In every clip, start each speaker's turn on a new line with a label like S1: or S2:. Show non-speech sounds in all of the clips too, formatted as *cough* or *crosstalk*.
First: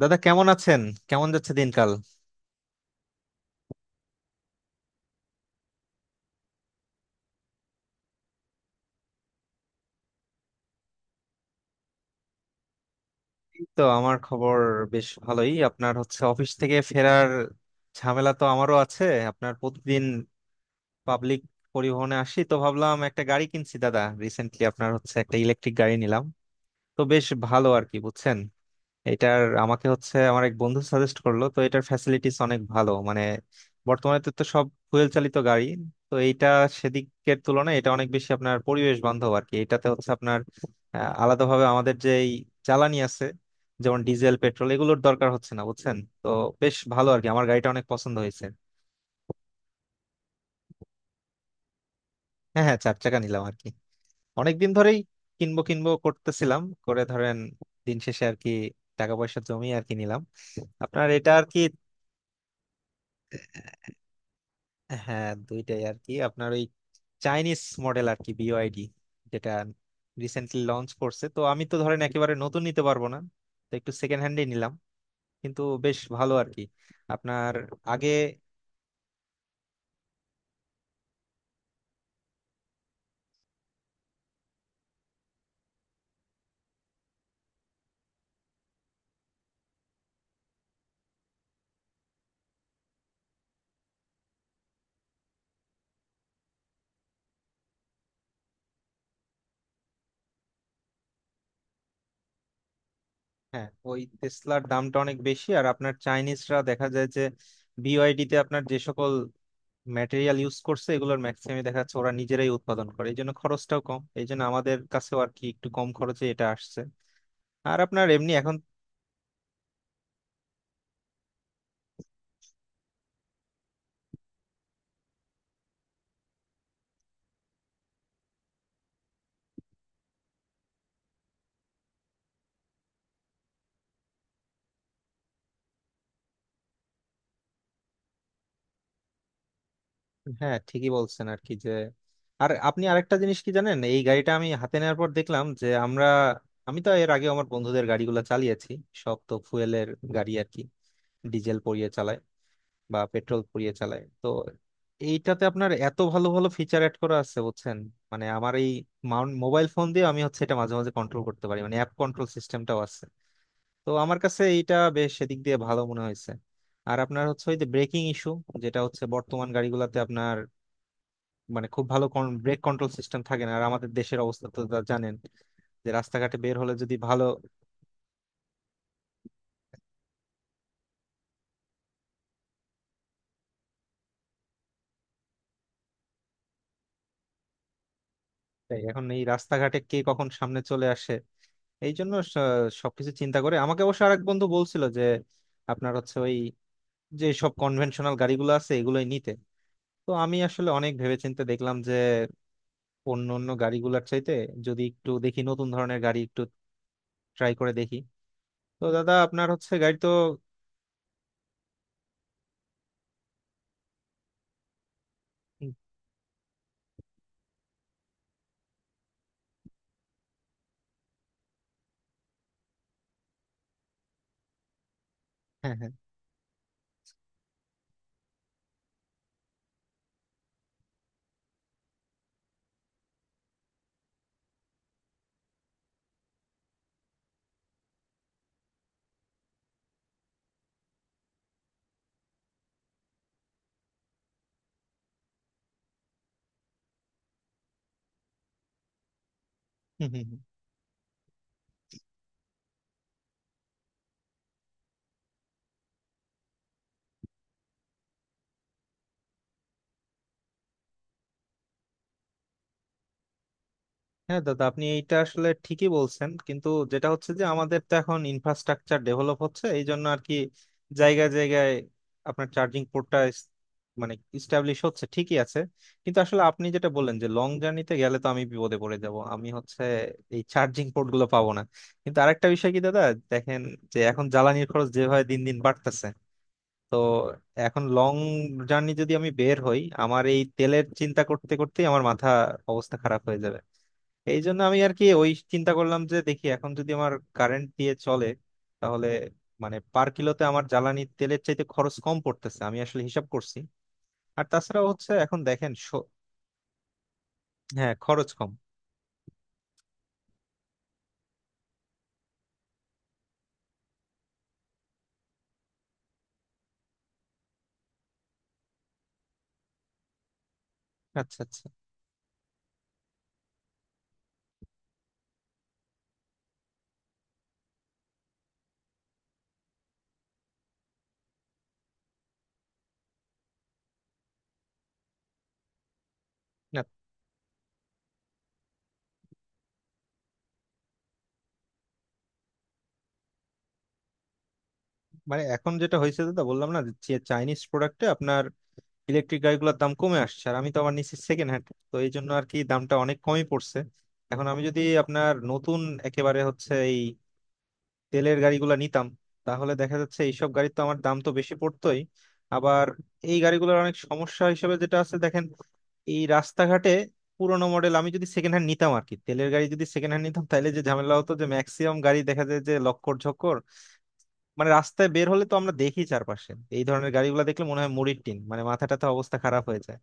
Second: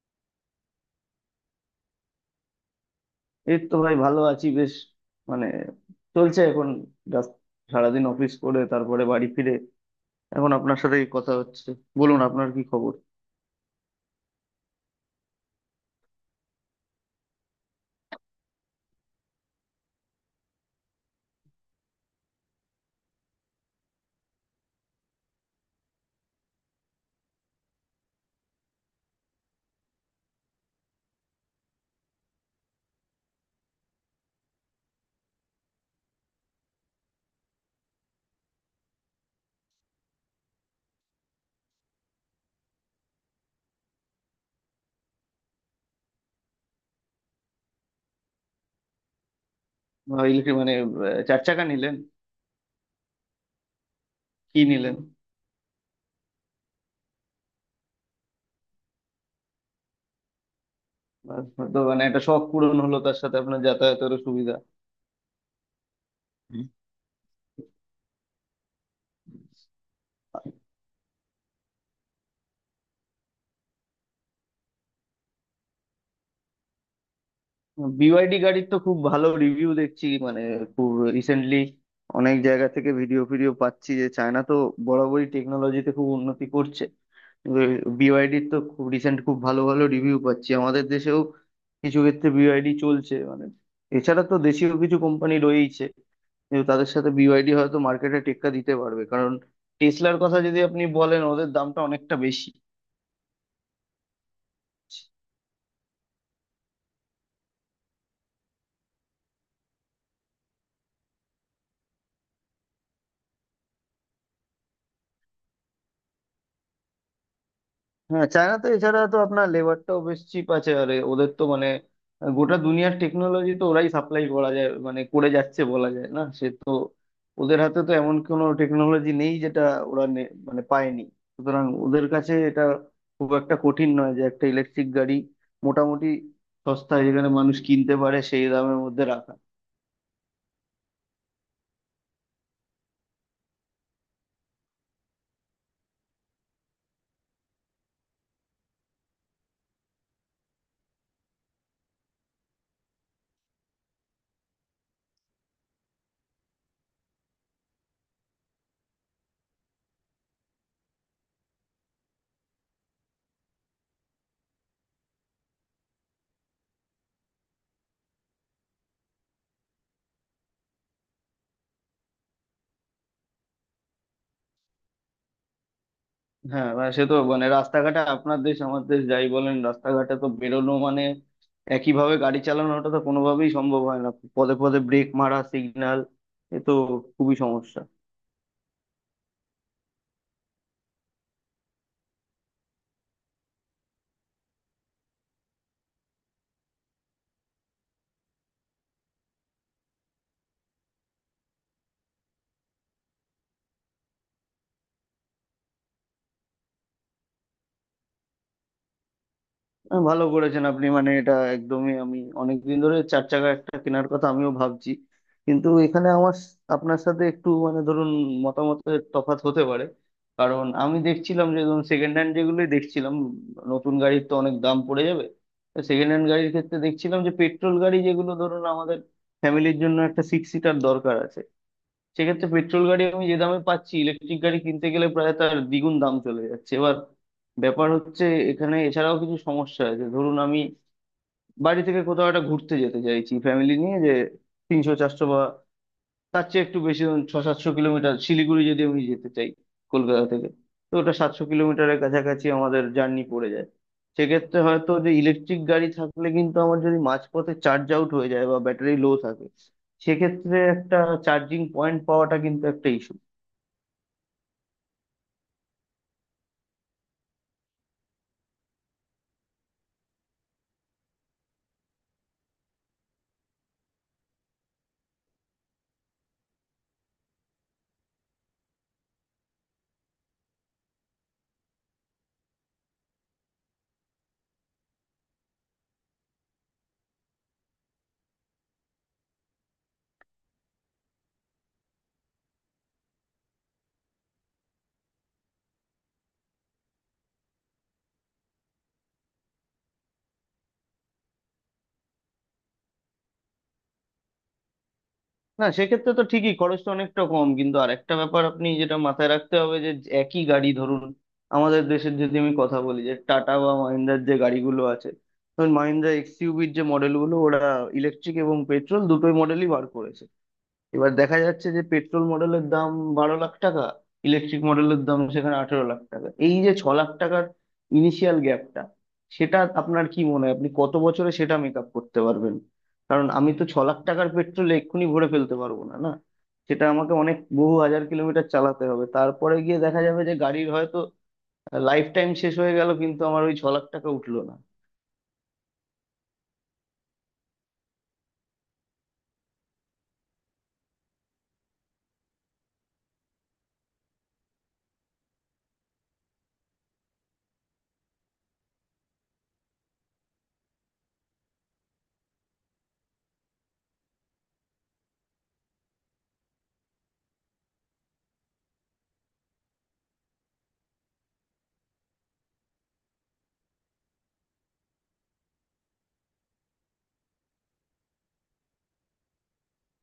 S1: দাদা কেমন আছেন? কেমন যাচ্ছে দিনকাল?
S2: এই তো ভাই, ভালো আছি বেশ। মানে, চলছে এখন। জাস্ট সারাদিন অফিস করে তারপরে বাড়ি ফিরে এখন আপনার সাথেই কথা হচ্ছে। বলুন, আপনার কি খবর?
S1: এই তো আমার খবর। বেশ ভালোই, আপনার হচ্ছে অফিস থেকে ফেরার ঝামেলা, তো আমারও আছে। আপনার প্রতিদিন পাবলিক পরিবহনে আসি, তো ভাবলাম একটা গাড়ি কিনছি দাদা। রিসেন্টলি আপনার হচ্ছে একটা ইলেকট্রিক গাড়ি নিলাম। তো বেশ ভালো আর কি, বুঝছেন। এটার আমাকে হচ্ছে আমার এক বন্ধু সাজেস্ট করলো, তো এটার ফ্যাসিলিটিস অনেক ভালো মানে। বর্তমানে তো তো সব ফুয়েল চালিত গাড়ি, তো এইটা সেদিকের তুলনায় এটা অনেক বেশি আপনার পরিবেশ বান্ধব আর কি। এটাতে হচ্ছে আপনার আলাদাভাবে আমাদের যে এই জ্বালানি আছে, যেমন ডিজেল পেট্রোল, এগুলোর দরকার হচ্ছে না বুঝছেন। তো বেশ ভালো আর কি, আমার গাড়িটা অনেক পছন্দ হয়েছে।
S2: ইলেকট্রিক মানে চার চাকা নিলেন?
S1: হ্যাঁ হ্যাঁ, চার চাকা নিলাম আর কি।
S2: কি
S1: অনেকদিন
S2: নিলেন?
S1: ধরেই কিনবো কিনবো করতেছিলাম, করে ধরেন দিন শেষে আর কি টাকা পয়সা জমিয়ে আর কি নিলাম আপনার এটা আর কি।
S2: হয়তো মানে একটা শখ পূরণ হলো, তার সাথে আপনার যাতায়াতেরও সুবিধা।
S1: হ্যাঁ দুইটাই আর কি, আপনার ওই চাইনিজ মডেল আর কি, বিওআইডি, যেটা রিসেন্টলি লঞ্চ করছে। তো আমি তো ধরেন একেবারে নতুন নিতে পারবো না, তো একটু সেকেন্ড হ্যান্ডই নিলাম, কিন্তু বেশ ভালো আর কি আপনার। আগে,
S2: বিওয়াইডি গাড়ির তো খুব ভালো রিভিউ দেখছি, মানে খুব রিসেন্টলি অনেক জায়গা থেকে ভিডিও ফিডিও পাচ্ছি যে চায়না তো বরাবরই টেকনোলজিতে খুব উন্নতি করছে। বিওয়াইডির তো খুব রিসেন্ট খুব ভালো ভালো রিভিউ পাচ্ছি, আমাদের দেশেও কিছু ক্ষেত্রে বিওয়াইডি চলছে মানে। এছাড়া তো দেশীয় কিছু কোম্পানি রয়েইছে, কিন্তু তাদের সাথে বিওয়াইডি হয়তো মার্কেটে টেক্কা দিতে পারবে, কারণ টেসলার কথা যদি আপনি বলেন, ওদের দামটা অনেকটা বেশি।
S1: হ্যাঁ ওই টেসলার দামটা অনেক বেশি, আর আপনার চাইনিজরা দেখা যায় যে বিওআইডি তে আপনার যে সকল ম্যাটেরিয়াল ইউজ করছে এগুলোর ম্যাক্সিমাম দেখা যাচ্ছে ওরা নিজেরাই উৎপাদন করে, এই জন্য খরচটাও কম, এই জন্য আমাদের কাছেও আর কি একটু কম খরচে এটা আসছে। আর আপনার
S2: হ্যাঁ,
S1: এমনি এখন,
S2: চায়নাতে এছাড়া তো আপনার লেবারটাও বেশ চিপ আছে, আর ওদের তো মানে গোটা দুনিয়ার টেকনোলজি তো ওরাই সাপ্লাই করা যায়, মানে করে যাচ্ছে বলা যায়, না সে তো। ওদের হাতে তো এমন কোনো টেকনোলজি নেই যেটা ওরা মানে পায়নি। সুতরাং ওদের কাছে এটা খুব একটা কঠিন নয় যে একটা ইলেকট্রিক গাড়ি মোটামুটি সস্তায় যেখানে মানুষ কিনতে পারে সেই দামের মধ্যে রাখা।
S1: হ্যাঁ ঠিকই বলছেন আর কি। যে আর আপনি আরেকটা জিনিস কি জানেন, এই গাড়িটা আমি হাতে নেওয়ার পর দেখলাম যে আমরা, আমি তো এর আগে আমার বন্ধুদের গাড়িগুলো চালিয়েছি, সব তো ফুয়েলের গাড়ি আর কি, ডিজেল পুড়িয়ে চালায় বা পেট্রোল পুড়িয়ে চালায়। তো এইটাতে আপনার এত ভালো ভালো ফিচার অ্যাড করা আছে বুঝছেন, মানে আমার এই মোবাইল ফোন দিয়ে আমি হচ্ছে এটা মাঝে মাঝে কন্ট্রোল করতে পারি, মানে অ্যাপ কন্ট্রোল সিস্টেমটাও আছে। তো আমার কাছে এইটা বেশ সেদিক দিয়ে ভালো মনে হয়েছে। আর আপনার হচ্ছে ওই যে ব্রেকিং ইস্যু, যেটা হচ্ছে বর্তমান গাড়িগুলোতে আপনার মানে খুব ভালো ব্রেক কন্ট্রোল সিস্টেম থাকে না, আর আমাদের দেশের অবস্থা তো তা জানেন যে রাস্তাঘাটে বের
S2: হ্যাঁ,
S1: হলে
S2: মানে
S1: যদি
S2: সে তো,
S1: ভালো,
S2: মানে রাস্তাঘাটে আপনার দেশ আমার দেশ যাই বলেন, রাস্তাঘাটে তো বেরোনো মানে একইভাবে গাড়ি চালানোটা তো কোনোভাবেই সম্ভব হয় না। পদে পদে ব্রেক মারা, সিগন্যাল, এ তো খুবই সমস্যা।
S1: তাই এখন এই রাস্তাঘাটে কে কখন সামনে চলে আসে, এই জন্য সবকিছু চিন্তা করে আমাকে অবশ্য আরেক বন্ধু বলছিল যে আপনার হচ্ছে ওই যে সব কনভেনশনাল গাড়িগুলো আছে এগুলোই নিতে। তো আমি আসলে অনেক ভেবেচিন্তে দেখলাম যে অন্য অন্য গাড়িগুলোর চাইতে যদি একটু দেখি নতুন ধরনের গাড়ি একটু ট্রাই করে দেখি। তো দাদা আপনার হচ্ছে গাড়ি তো,
S2: ভালো করেছেন আপনি, মানে এটা একদমই। আমি অনেকদিন ধরে চার চাকা একটা কেনার কথা আমিও ভাবছি, কিন্তু
S1: হুম,
S2: এখানে আমার আপনার সাথে একটু মানে ধরুন মতামতের তফাৎ হতে পারে। কারণ আমি দেখছিলাম যে ধরুন সেকেন্ড হ্যান্ড যেগুলোই দেখছিলাম, নতুন গাড়ির তো অনেক দাম পড়ে যাবে।
S1: হ্যাঁ
S2: সেকেন্ড হ্যান্ড গাড়ির ক্ষেত্রে দেখছিলাম যে পেট্রোল গাড়ি যেগুলো ধরুন, আমাদের ফ্যামিলির জন্য একটা সিক্স সিটার দরকার আছে, সেক্ষেত্রে পেট্রোল গাড়ি আমি যে দামে পাচ্ছি, ইলেকট্রিক গাড়ি কিনতে গেলে প্রায় তার দ্বিগুণ দাম চলে যাচ্ছে। এবার ব্যাপার হচ্ছে, এখানে এছাড়াও কিছু সমস্যা আছে। ধরুন আমি বাড়ি থেকে কোথাও একটা ঘুরতে যেতে চাইছি ফ্যামিলি নিয়ে, যে 300 400 বা তার চেয়ে একটু বেশি ধরুন 600-700 কিলোমিটার, শিলিগুড়ি যদি আমি যেতে চাই
S1: হ্যাঁ
S2: কলকাতা থেকে,
S1: *laughs*
S2: তো ওটা 700 কিলোমিটারের কাছাকাছি আমাদের জার্নি পড়ে যায়। সেক্ষেত্রে হয়তো যে ইলেকট্রিক গাড়ি থাকলে, কিন্তু আমার যদি মাঝপথে চার্জ আউট হয়ে যায় বা ব্যাটারি লো থাকে, সেক্ষেত্রে একটা চার্জিং পয়েন্ট পাওয়াটা কিন্তু একটা।
S1: হ্যাঁ দাদা আপনি এইটা আসলে ঠিকই বলছেন, কিন্তু যেটা হচ্ছে যে আমাদের তো এখন ইনফ্রাস্ট্রাকচার ডেভেলপ হচ্ছে, এই জন্য আর কি জায়গায় জায়গায় আপনার চার্জিং পোর্টটা মানে ইস্টাবলিশ হচ্ছে, ঠিকই আছে। কিন্তু আসলে আপনি যেটা বললেন যে লং জার্নিতে গেলে তো আমি বিপদে পড়ে যাব, আমি হচ্ছে এই চার্জিং পোর্ট গুলো পাবো না। কিন্তু আরেকটা বিষয় কি দাদা দেখেন, যে এখন জ্বালানির খরচ যেভাবে দিন দিন বাড়তেছে, তো এখন লং জার্নি যদি আমি বের হই আমার এই তেলের চিন্তা করতে করতেই আমার মাথা অবস্থা খারাপ হয়ে যাবে। এই জন্য আমি আর কি ওই চিন্তা করলাম যে দেখি এখন যদি আমার কারেন্ট দিয়ে চলে, তাহলে মানে পার কিলোতে আমার জ্বালানি তেলের চাইতে খরচ কম পড়তেছে, আমি আসলে হিসাব করছি। আর তাছাড়া হচ্ছে এখন
S2: না,
S1: দেখেন
S2: সেক্ষেত্রে তো ঠিকই খরচটা অনেকটা কম, কিন্তু
S1: হ্যাঁ
S2: আরেকটা
S1: খরচ
S2: ব্যাপার
S1: কম।
S2: আপনি যেটা মাথায় রাখতে হবে, যে একই গাড়ি ধরুন, আমাদের দেশের যদি আমি কথা বলি, যে টাটা বা মাহিন্দ্রার যে গাড়িগুলো আছে, ধরুন মাহিন্দ্রা এক্সইউভির যে মডেলগুলো ওরা ইলেকট্রিক এবং পেট্রোল দুটোই মডেলই বার করেছে, এবার দেখা
S1: আচ্ছা আচ্ছা,
S2: যাচ্ছে যে পেট্রোল মডেলের দাম 12 লাখ টাকা, ইলেকট্রিক মডেলের দাম সেখানে 18 লাখ টাকা। এই যে 6 লাখ টাকার ইনিশিয়াল গ্যাপটা, সেটা আপনার কি মনে হয়, আপনি কত বছরে সেটা মেক আপ করতে পারবেন? কারণ আমি তো 6 লাখ টাকার পেট্রোল এক্ষুনি ভরে ফেলতে পারবো না, না
S1: না
S2: সেটা আমাকে অনেক বহু হাজার কিলোমিটার চালাতে হবে, তারপরে গিয়ে দেখা যাবে যে গাড়ির হয়তো লাইফ টাইম শেষ হয়ে গেল, কিন্তু আমার ওই 6 লাখ টাকা উঠলো না।
S1: মানে এখন যেটা হয়েছে দাদা, বললাম না যে চাইনিজ প্রোডাক্টে আপনার ইলেকট্রিক গাড়িগুলোর দাম কমে আসছে, আর আমি তো আবার নিচ্ছি সেকেন্ড হ্যান্ড, তো এই জন্য আর কি দামটা অনেক কমই পড়ছে। এখন আমি যদি আপনার নতুন একেবারে হচ্ছে এই তেলের গাড়িগুলো নিতাম, তাহলে দেখা যাচ্ছে এইসব গাড়ির তো আমার দাম তো বেশি পড়তোই। আবার এই গাড়িগুলোর অনেক সমস্যা হিসেবে যেটা আছে দেখেন, এই রাস্তাঘাটে পুরোনো মডেল আমি যদি সেকেন্ড হ্যান্ড নিতাম আর কি, তেলের গাড়ি যদি সেকেন্ড হ্যান্ড নিতাম তাহলে যে ঝামেলা হতো যে ম্যাক্সিমাম গাড়ি দেখা যায় যে লক্কর ঝক্কর, মানে রাস্তায় বের হলে তো আমরা দেখি চারপাশে এই ধরনের গাড়িগুলো, দেখলে মনে হয় মুড়ির টিন, মানে মাথাটাতে অবস্থা খারাপ হয়ে যায়।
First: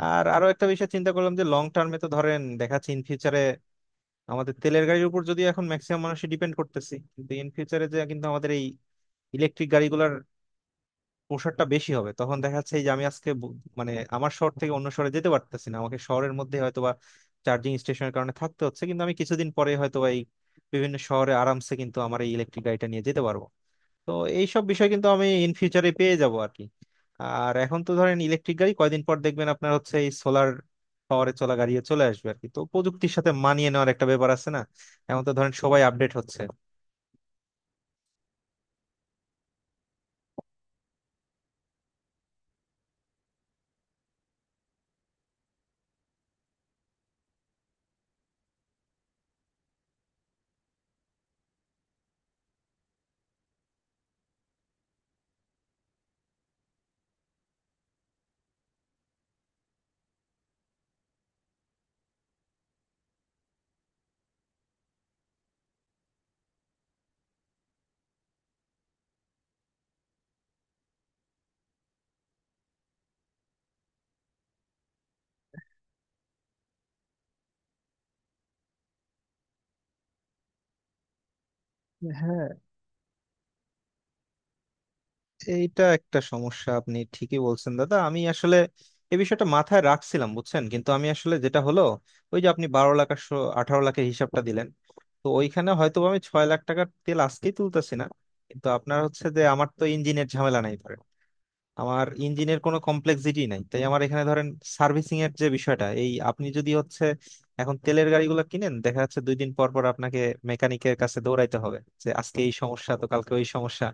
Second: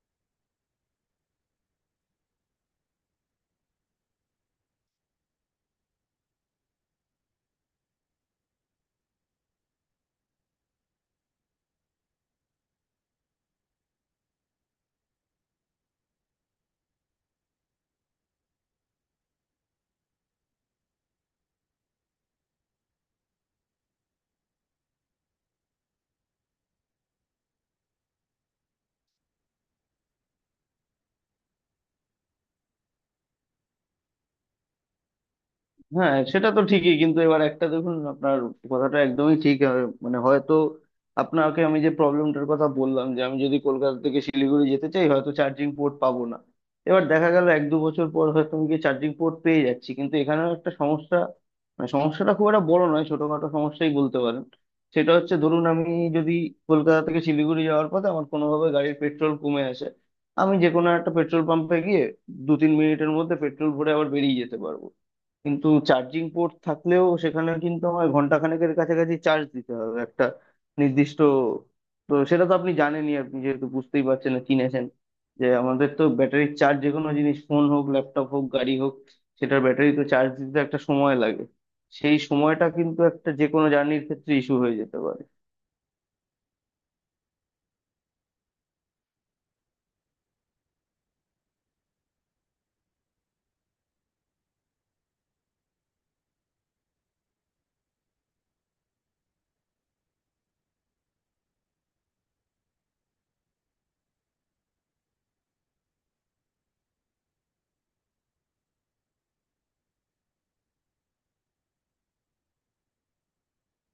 S1: আর আরো একটা বিষয় চিন্তা করলাম যে লং টার্মে তো ধরেন দেখা যাচ্ছে ইন ফিউচারে আমাদের তেলের গাড়ির উপর যদি এখন ম্যাক্সিমাম মানুষ ডিপেন্ড করতেছি, কিন্তু ইন ফিউচারে যে কিন্তু আমাদের এই ইলেকট্রিক গাড়িগুলোর প্রসারটা বেশি হবে, তখন দেখা যাচ্ছে এই যে আমি আজকে মানে আমার শহর থেকে অন্য শহরে যেতে পারতেছি না, আমাকে শহরের মধ্যে হয়তোবা চার্জিং স্টেশনের কারণে থাকতে হচ্ছে, কিন্তু আমি কিছুদিন পরে হয়তোবা এই বিভিন্ন শহরে আরামসে কিন্তু আমার এই ইলেকট্রিক গাড়িটা নিয়ে যেতে পারবো। তো এইসব বিষয় কিন্তু আমি ইন ফিউচারে পেয়ে যাব আর কি। আর এখন তো ধরেন ইলেকট্রিক গাড়ি, কয়দিন পর দেখবেন আপনার হচ্ছে এই সোলার পাওয়ারে চলা গাড়িও চলে আসবে আর কি, তো প্রযুক্তির সাথে মানিয়ে নেওয়ার একটা ব্যাপার আছে না, এখন তো ধরেন সবাই আপডেট
S2: হ্যাঁ
S1: হচ্ছে।
S2: সেটা তো ঠিকই, কিন্তু এবার একটা দেখুন, আপনার কথাটা একদমই ঠিক, আর মানে হয়তো আপনাকে আমি যে প্রবলেমটার কথা বললাম যে আমি যদি কলকাতা থেকে শিলিগুড়ি যেতে চাই, হয়তো চার্জিং পোর্ট পাবো না। এবার দেখা গেল 1-2 বছর পর হয়তো আমি গিয়ে চার্জিং পোর্ট পেয়ে যাচ্ছি, কিন্তু এখানেও একটা সমস্যা, মানে সমস্যাটা খুব একটা বড় নয়, ছোটখাটো সমস্যাই বলতে পারেন। সেটা হচ্ছে ধরুন আমি, যদি কলকাতা থেকে শিলিগুড়ি যাওয়ার পথে আমার কোনোভাবে গাড়ির পেট্রোল কমে আসে, আমি যে কোনো একটা পেট্রোল পাম্পে গিয়ে 2-3 মিনিটের মধ্যে পেট্রোল ভরে আবার বেরিয়ে যেতে পারবো। কিন্তু চার্জিং পোর্ট থাকলেও সেখানে কিন্তু আমার ঘন্টা খানেকের কাছাকাছি চার্জ দিতে হবে, একটা নির্দিষ্ট। তো সেটা তো আপনি জানেনই, আপনি যেহেতু বুঝতেই পারছেন, না চিনেছেন, যে আমাদের তো ব্যাটারির চার্জ, যে কোনো জিনিস, ফোন হোক, ল্যাপটপ হোক, গাড়ি হোক, সেটার ব্যাটারি তো চার্জ দিতে একটা সময় লাগে। সেই
S1: হ্যাঁ,
S2: সময়টা কিন্তু একটা যে কোনো জার্নির ক্ষেত্রে ইস্যু হয়ে যেতে পারে।
S1: এইটা একটা সমস্যা আপনি ঠিকই বলছেন দাদা, আমি আসলে এই বিষয়টা মাথায় রাখছিলাম বুঝছেন, কিন্তু আমি আসলে যেটা হলো ওই যে আপনি 12 লাখ আর 18 লাখের হিসাবটা দিলেন, তো ওইখানে হয়তো আমি 6 লাখ টাকার তেল আজকেই তুলতেছি না। কিন্তু আপনার হচ্ছে যে আমার তো ইঞ্জিনের ঝামেলা নাই ধরেন, আমার ইঞ্জিনের কোনো কমপ্লেক্সিটি নাই, তাই আমার এখানে ধরেন সার্ভিসিং এর যে বিষয়টা, এই আপনি যদি হচ্ছে এখন তেলের গাড়িগুলো কিনেন দেখা যাচ্ছে দুই দিন পর পর আপনাকে মেকানিকের কাছে দৌড়াইতে হবে, যে আজকে এই সমস্যা তো কালকে ওই সমস্যা।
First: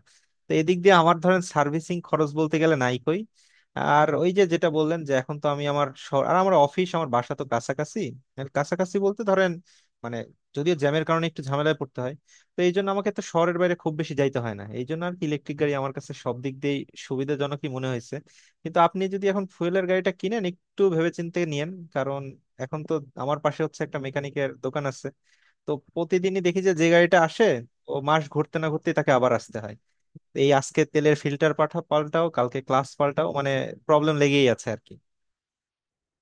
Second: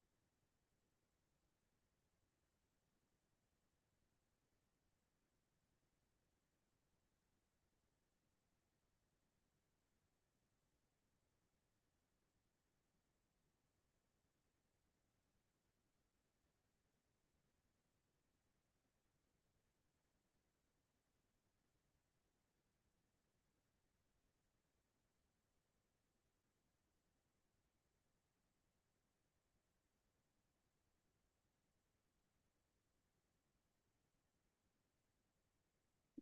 S1: তো এদিক দিয়ে আমার ধরেন সার্ভিসিং খরচ বলতে গেলে নাই কই। আর ওই যে যেটা বললেন যে এখন তো আমি, আমার শহর আর আমার অফিস আমার বাসা তো কাছাকাছি। আর কাছাকাছি বলতে ধরেন মানে যদিও জ্যামের কারণে একটু ঝামেলায় পড়তে হয়, তো এই জন্য আমাকে তো শহরের বাইরে খুব বেশি যাইতে হয় না, এই জন্য আর কি ইলেকট্রিক গাড়ি আমার কাছে সব দিক দিয়ে সুবিধাজনকই মনে হয়েছে। কিন্তু আপনি যদি এখন ফুয়েলের গাড়িটা কিনেন একটু ভেবেচিন্তে নিয়েন, কারণ এখন তো আমার পাশে হচ্ছে একটা মেকানিকের দোকান আছে, তো প্রতিদিনই দেখি যে যে গাড়িটা আসে ও মাস ঘুরতে না ঘুরতে তাকে আবার আসতে হয়। এই আজকে তেলের ফিল্টার পাঠা পাল্টাও কালকে ক্লাস পাল্টাও, মানে প্রবলেম লেগেই আছে আর কি।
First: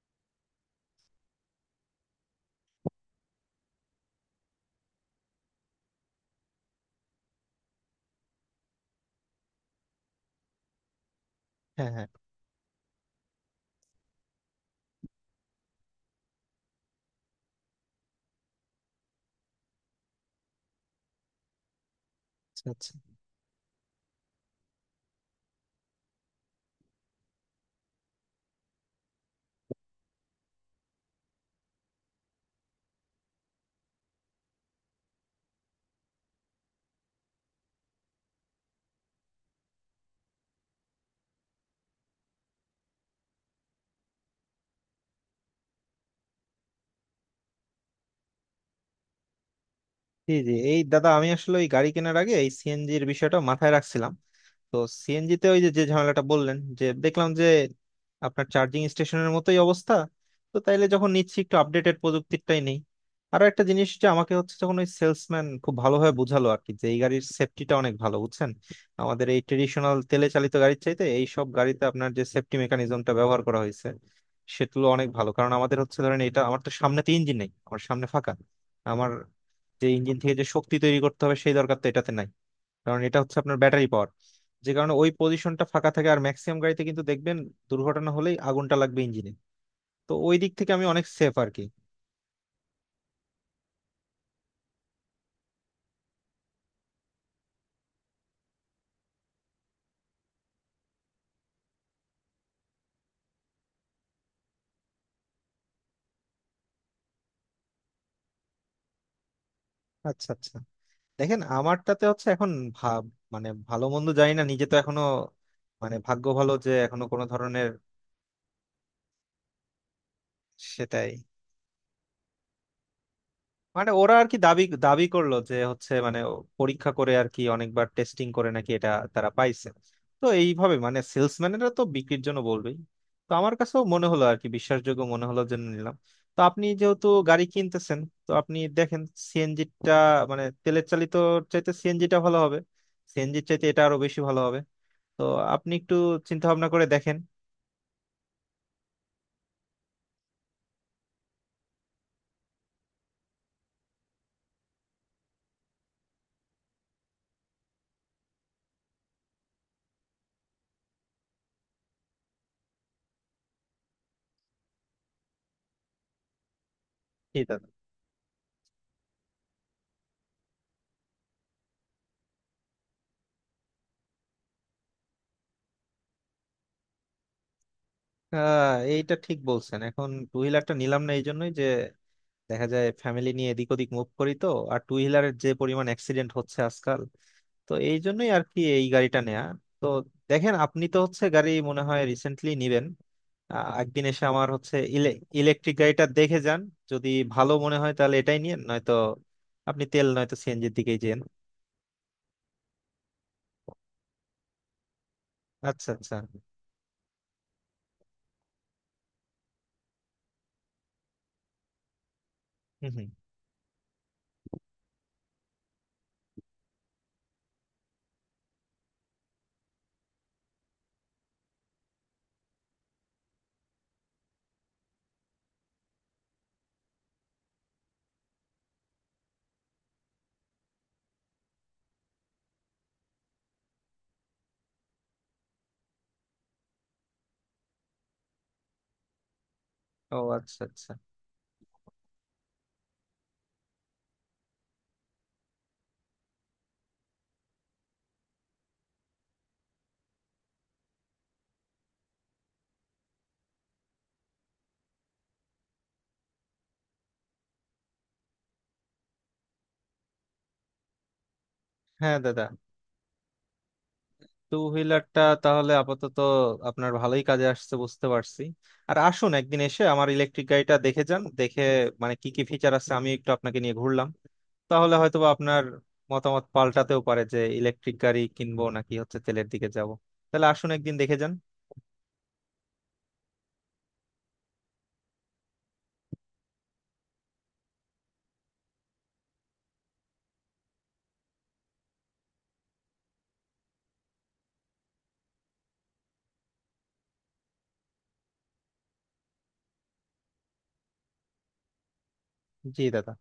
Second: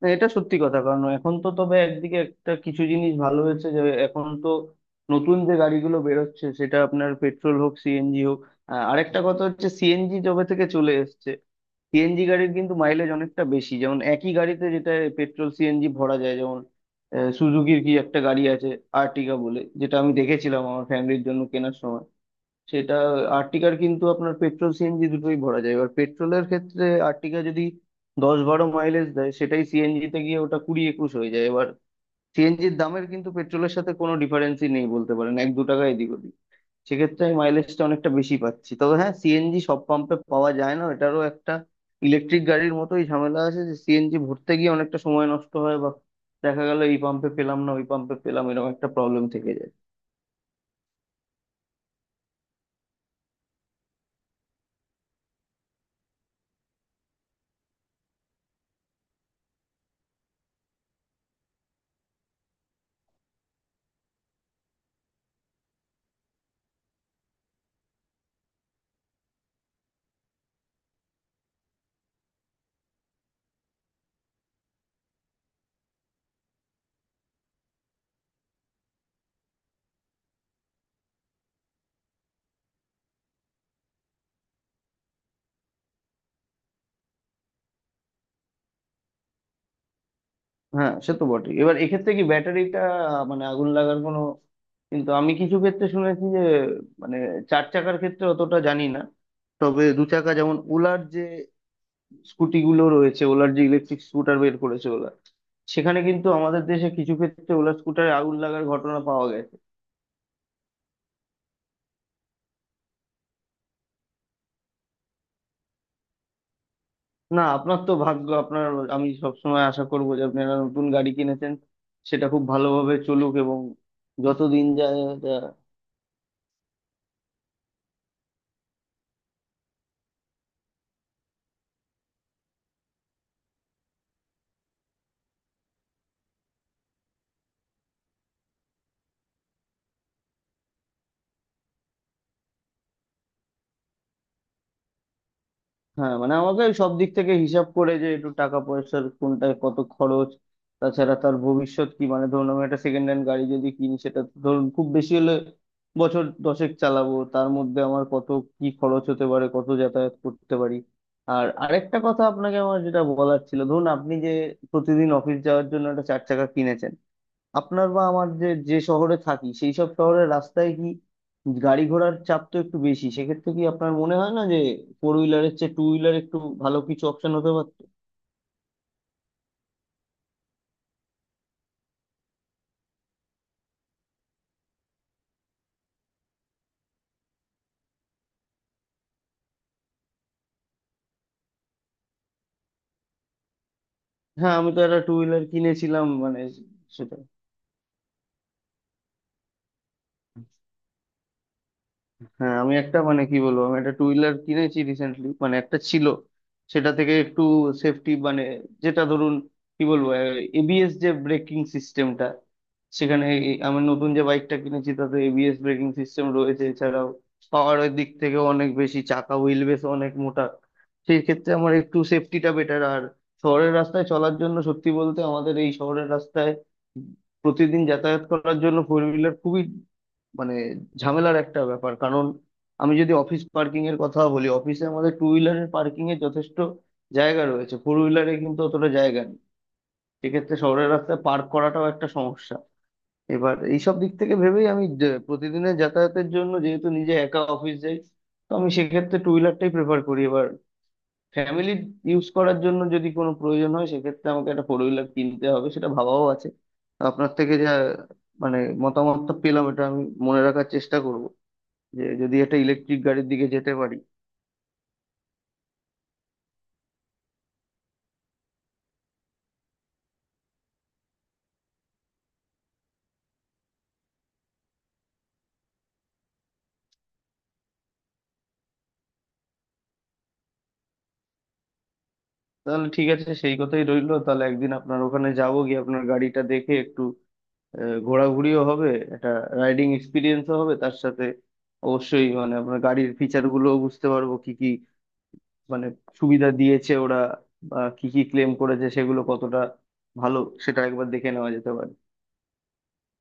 S2: না, এটা সত্যি কথা, কারণ এখন তো, তবে একদিকে একটা কিছু জিনিস ভালো হয়েছে যে এখন তো নতুন যে গাড়িগুলো বেরোচ্ছে, সেটা আপনার পেট্রোল হোক সিএনজি হোক। আরেকটা কথা হচ্ছে, সিএনজি জবে থেকে চলে এসছে।
S1: হ্যাঁ হ্যাঁ,
S2: সিএনজি গাড়ির কিন্তু মাইলেজ অনেকটা বেশি, যেমন একই গাড়িতে যেটা পেট্রোল সিএনজি ভরা যায়, যেমন সুজুকির কি একটা গাড়ি আছে আর্টিগা বলে, যেটা আমি দেখেছিলাম আমার ফ্যামিলির জন্য কেনার সময়
S1: আচ্ছা আচ্ছা,
S2: সেটা। আর্টিকার কিন্তু আপনার পেট্রোল সিএনজি দুটোই ভরা যায়। এবার পেট্রোলের ক্ষেত্রে আর্টিকা যদি 10-12 মাইলেজ দেয়, সেটাই সিএনজি তে গিয়ে ওটা 20-21 হয়ে যায়। এবার সিএনজির দামের কিন্তু পেট্রোলের সাথে কোনো ডিফারেন্সই নেই বলতে পারেন, 1-2 টাকা এদিক ওদিক। সেক্ষেত্রে আমি মাইলেজটা অনেকটা বেশি পাচ্ছি। তবে হ্যাঁ, সিএনজি সব পাম্পে পাওয়া যায় না, এটারও একটা ইলেকট্রিক গাড়ির মতোই ঝামেলা আছে, যে সিএনজি ভরতে গিয়ে অনেকটা সময় নষ্ট হয়, বা দেখা গেল এই পাম্পে পেলাম না ওই পাম্পে পেলাম, এরকম একটা প্রবলেম থেকে যায়।
S1: জি জি এই দাদা আমি আসলে ওই গাড়ি কেনার আগে এই সিএনজির বিষয়টা মাথায় রাখছিলাম। তো সিএনজিতে ওই যে যে ঝামেলাটা বললেন যে দেখলাম যে আপনার চার্জিং স্টেশনের মতোই অবস্থা, তো তাইলে যখন নিচ্ছি একটু আপডেটেড প্রযুক্তিটাই নেই। আরো একটা জিনিস যে আমাকে হচ্ছে, যখন ওই সেলসম্যান খুব ভালোভাবে বোঝালো আর কি যে এই গাড়ির সেফটিটা অনেক ভালো বুঝছেন, আমাদের এই ট্রেডিশনাল তেলে চালিত গাড়ির চাইতে এই সব গাড়িতে আপনার যে সেফটি মেকানিজমটা ব্যবহার করা হয়েছে সেগুলো অনেক ভালো। কারণ আমাদের হচ্ছে ধরেন এটা, আমার তো সামনে তো ইঞ্জিন নেই, আমার সামনে ফাঁকা, আমার যে ইঞ্জিন থেকে যে শক্তি তৈরি করতে হবে সেই দরকার তো এটাতে নাই, কারণ এটা হচ্ছে আপনার ব্যাটারি পাওয়ার, যে কারণে ওই পজিশনটা ফাঁকা থাকে। আর ম্যাক্সিমাম গাড়িতে কিন্তু দেখবেন দুর্ঘটনা হলেই আগুনটা লাগবে ইঞ্জিনে, তো ওই দিক থেকে আমি
S2: হ্যাঁ
S1: অনেক
S2: সে তো
S1: সেফ
S2: বটে,
S1: আর কি।
S2: এবার এক্ষেত্রে কি ব্যাটারিটা মানে আগুন লাগার কোনো, কিন্তু আমি কিছু ক্ষেত্রে শুনেছি যে মানে চার চাকার ক্ষেত্রে অতটা জানি না, তবে দু চাকা যেমন ওলার যে স্কুটি গুলো রয়েছে, ওলার যে ইলেকট্রিক স্কুটার বের করেছে ওলা, সেখানে কিন্তু আমাদের দেশে কিছু ক্ষেত্রে ওলার স্কুটারে আগুন লাগার ঘটনা পাওয়া গেছে।
S1: আচ্ছা আচ্ছা, দেখেন আমারটাতে হচ্ছে এখন ভাব মানে ভালো মন্দ জানি না, নিজে তো এখনো মানে ভাগ্য ভালো যে এখনো কোনো
S2: না
S1: ধরনের,
S2: আপনার তো ভাগ্য আপনার, আমি সবসময় আশা করবো যে আপনি একটা নতুন
S1: সেটাই।
S2: গাড়ি কিনেছেন, সেটা খুব ভালোভাবে চলুক, এবং
S1: মানে ওরা আর কি
S2: যত
S1: দাবি
S2: দিন যায়।
S1: দাবি করলো যে হচ্ছে মানে ও পরীক্ষা করে আর কি অনেকবার টেস্টিং করে নাকি এটা তারা পাইছে, তো এইভাবে মানে সেলসম্যানেরা তো বিক্রির জন্য বলবেই, তো আমার কাছেও মনে হলো আর কি বিশ্বাসযোগ্য মনে হলো জন্য নিলাম। তো আপনি যেহেতু গাড়ি কিনতেছেন, তো আপনি দেখেন সিএনজিটা মানে তেলের চালিত চাইতে সিএনজিটা ভালো হবে, সিএনজির চাইতে এটা আরো বেশি ভালো হবে, তো আপনি একটু
S2: হ্যাঁ মানে
S1: চিন্তা
S2: আমাকে
S1: ভাবনা করে
S2: সব দিক
S1: দেখেন।
S2: থেকে হিসাব করে, যে একটু টাকা পয়সার কোনটায় কত খরচ, তাছাড়া তার ভবিষ্যৎ কি, মানে ধরুন আমি একটা সেকেন্ড হ্যান্ড গাড়ি যদি কিনি, সেটা তো ধরুন খুব বেশি হলে বছর দশেক চালাবো, তার মধ্যে আমার কত কি খরচ হতে পারে, কত যাতায়াত করতে পারি। আর আরেকটা কথা আপনাকে আমার যেটা বলার ছিল, ধরুন আপনি যে প্রতিদিন অফিস যাওয়ার জন্য একটা চার চাকা কিনেছেন,
S1: ঠিক আছে।
S2: আপনার বা আমার যে যে শহরে থাকি, সেই সব শহরের রাস্তায় কি গাড়ি ঘোড়ার চাপ তো একটু বেশি, সেক্ষেত্রে কি আপনার মনে হয় না যে ফোর হুইলারের চেয়ে টু হুইলার একটু ভালো কিছু অপশন হতে পারতো?
S1: এইটা ঠিক বলছেন, এখন টু হুইলারটা নিলাম না এই জন্যই যে দেখা যায় ফ্যামিলি নিয়ে এদিক ওদিক মুভ করি, তো আর টু হুইলারের যে পরিমাণ অ্যাক্সিডেন্ট হচ্ছে আজকাল, তো এই জন্যই আর কি এই গাড়িটা নেয়া। তো দেখেন আপনি তো হচ্ছে গাড়ি মনে হয় রিসেন্টলি নিবেন, একদিন এসে আমার
S2: হ্যাঁ আমি
S1: হচ্ছে
S2: তো একটা টু হুইলার
S1: ইলেকট্রিক গাড়িটা
S2: কিনেছিলাম,
S1: দেখে
S2: মানে
S1: যান, যদি
S2: সেটা।
S1: ভালো মনে হয় তাহলে এটাই নিয়েন, নয়তো আপনি তেল নয়তো সিএনজির দিকেই যেন।
S2: হ্যাঁ আমি একটা মানে কি বলবো, আমি একটা টু হুইলার কিনেছি রিসেন্টলি, মানে একটা
S1: আচ্ছা
S2: ছিল
S1: আচ্ছা,
S2: সেটা থেকে একটু সেফটি মানে, যেটা ধরুন, কি বলবো, এবিএস যে ব্রেকিং সিস্টেমটা,
S1: হুম হুম,
S2: সেখানে আমার নতুন যে বাইকটা কিনেছি তাতে এবিএস ব্রেকিং সিস্টেম রয়েছে, এছাড়াও পাওয়ারের দিক থেকে অনেক বেশি, চাকা হুইল বেস অনেক মোটা, সেই ক্ষেত্রে আমার একটু সেফটিটা বেটার। আর শহরের রাস্তায় চলার জন্য সত্যি বলতে আমাদের এই শহরের রাস্তায় প্রতিদিন যাতায়াত করার জন্য ফোর হুইলার খুবই মানে ঝামেলার একটা ব্যাপার, কারণ আমি যদি অফিস পার্কিং এর কথা বলি, অফিসে আমাদের টু হুইলারের পার্কিং এর যথেষ্ট জায়গা রয়েছে, ফোর হুইলারে কিন্তু অতটা জায়গা নেই।
S1: ও
S2: সেক্ষেত্রে
S1: আচ্ছা
S2: শহরের
S1: আচ্ছা,
S2: রাস্তায় পার্ক করাটাও একটা সমস্যা। এবার এইসব দিক থেকে ভেবেই আমি প্রতিদিনের যাতায়াতের জন্য যেহেতু নিজে একা অফিস যাই, তো আমি সেক্ষেত্রে টু হুইলারটাই প্রেফার করি। এবার ফ্যামিলি ইউজ করার জন্য যদি কোনো প্রয়োজন হয় সেক্ষেত্রে আমাকে একটা ফোর হুইলার কিনতে হবে, সেটা ভাবাও আছে। আপনার থেকে যা মানে মতামতটা পেলাম, এটা আমি মনে রাখার চেষ্টা করব, যে
S1: হ্যাঁ
S2: যদি
S1: দাদা,
S2: একটা ইলেকট্রিক গাড়ির দিকে যেতে পারি।
S1: টু হুইলারটা তাহলে আপাতত আপনার ভালোই কাজে আসছে বুঝতে পারছি। আর আসুন একদিন এসে আমার ইলেকট্রিক গাড়িটা দেখে যান, দেখে মানে কি কি ফিচার আছে আমি একটু আপনাকে নিয়ে ঘুরলাম, তাহলে হয়তোবা আপনার মতামত পাল্টাতেও পারে যে ইলেকট্রিক গাড়ি কিনবো নাকি হচ্ছে তেলের দিকে যাব। তাহলে আসুন একদিন দেখে যান।
S2: তাহলে ঠিক আছে, সেই কথাই রইলো। তাহলে একদিন আপনার ওখানে যাবো, গিয়ে আপনার গাড়িটা দেখে একটু ঘোরাঘুরিও হবে, একটা রাইডিং এক্সপিরিয়েন্সও হবে তার সাথে। অবশ্যই মানে আপনার গাড়ির ফিচার গুলো বুঝতে পারবো, কি কি মানে সুবিধা দিয়েছে ওরা, বা কি কি ক্লেম করেছে, সেগুলো কতটা ভালো সেটা একবার দেখে নেওয়া যেতে পারে।
S1: জি দাদা।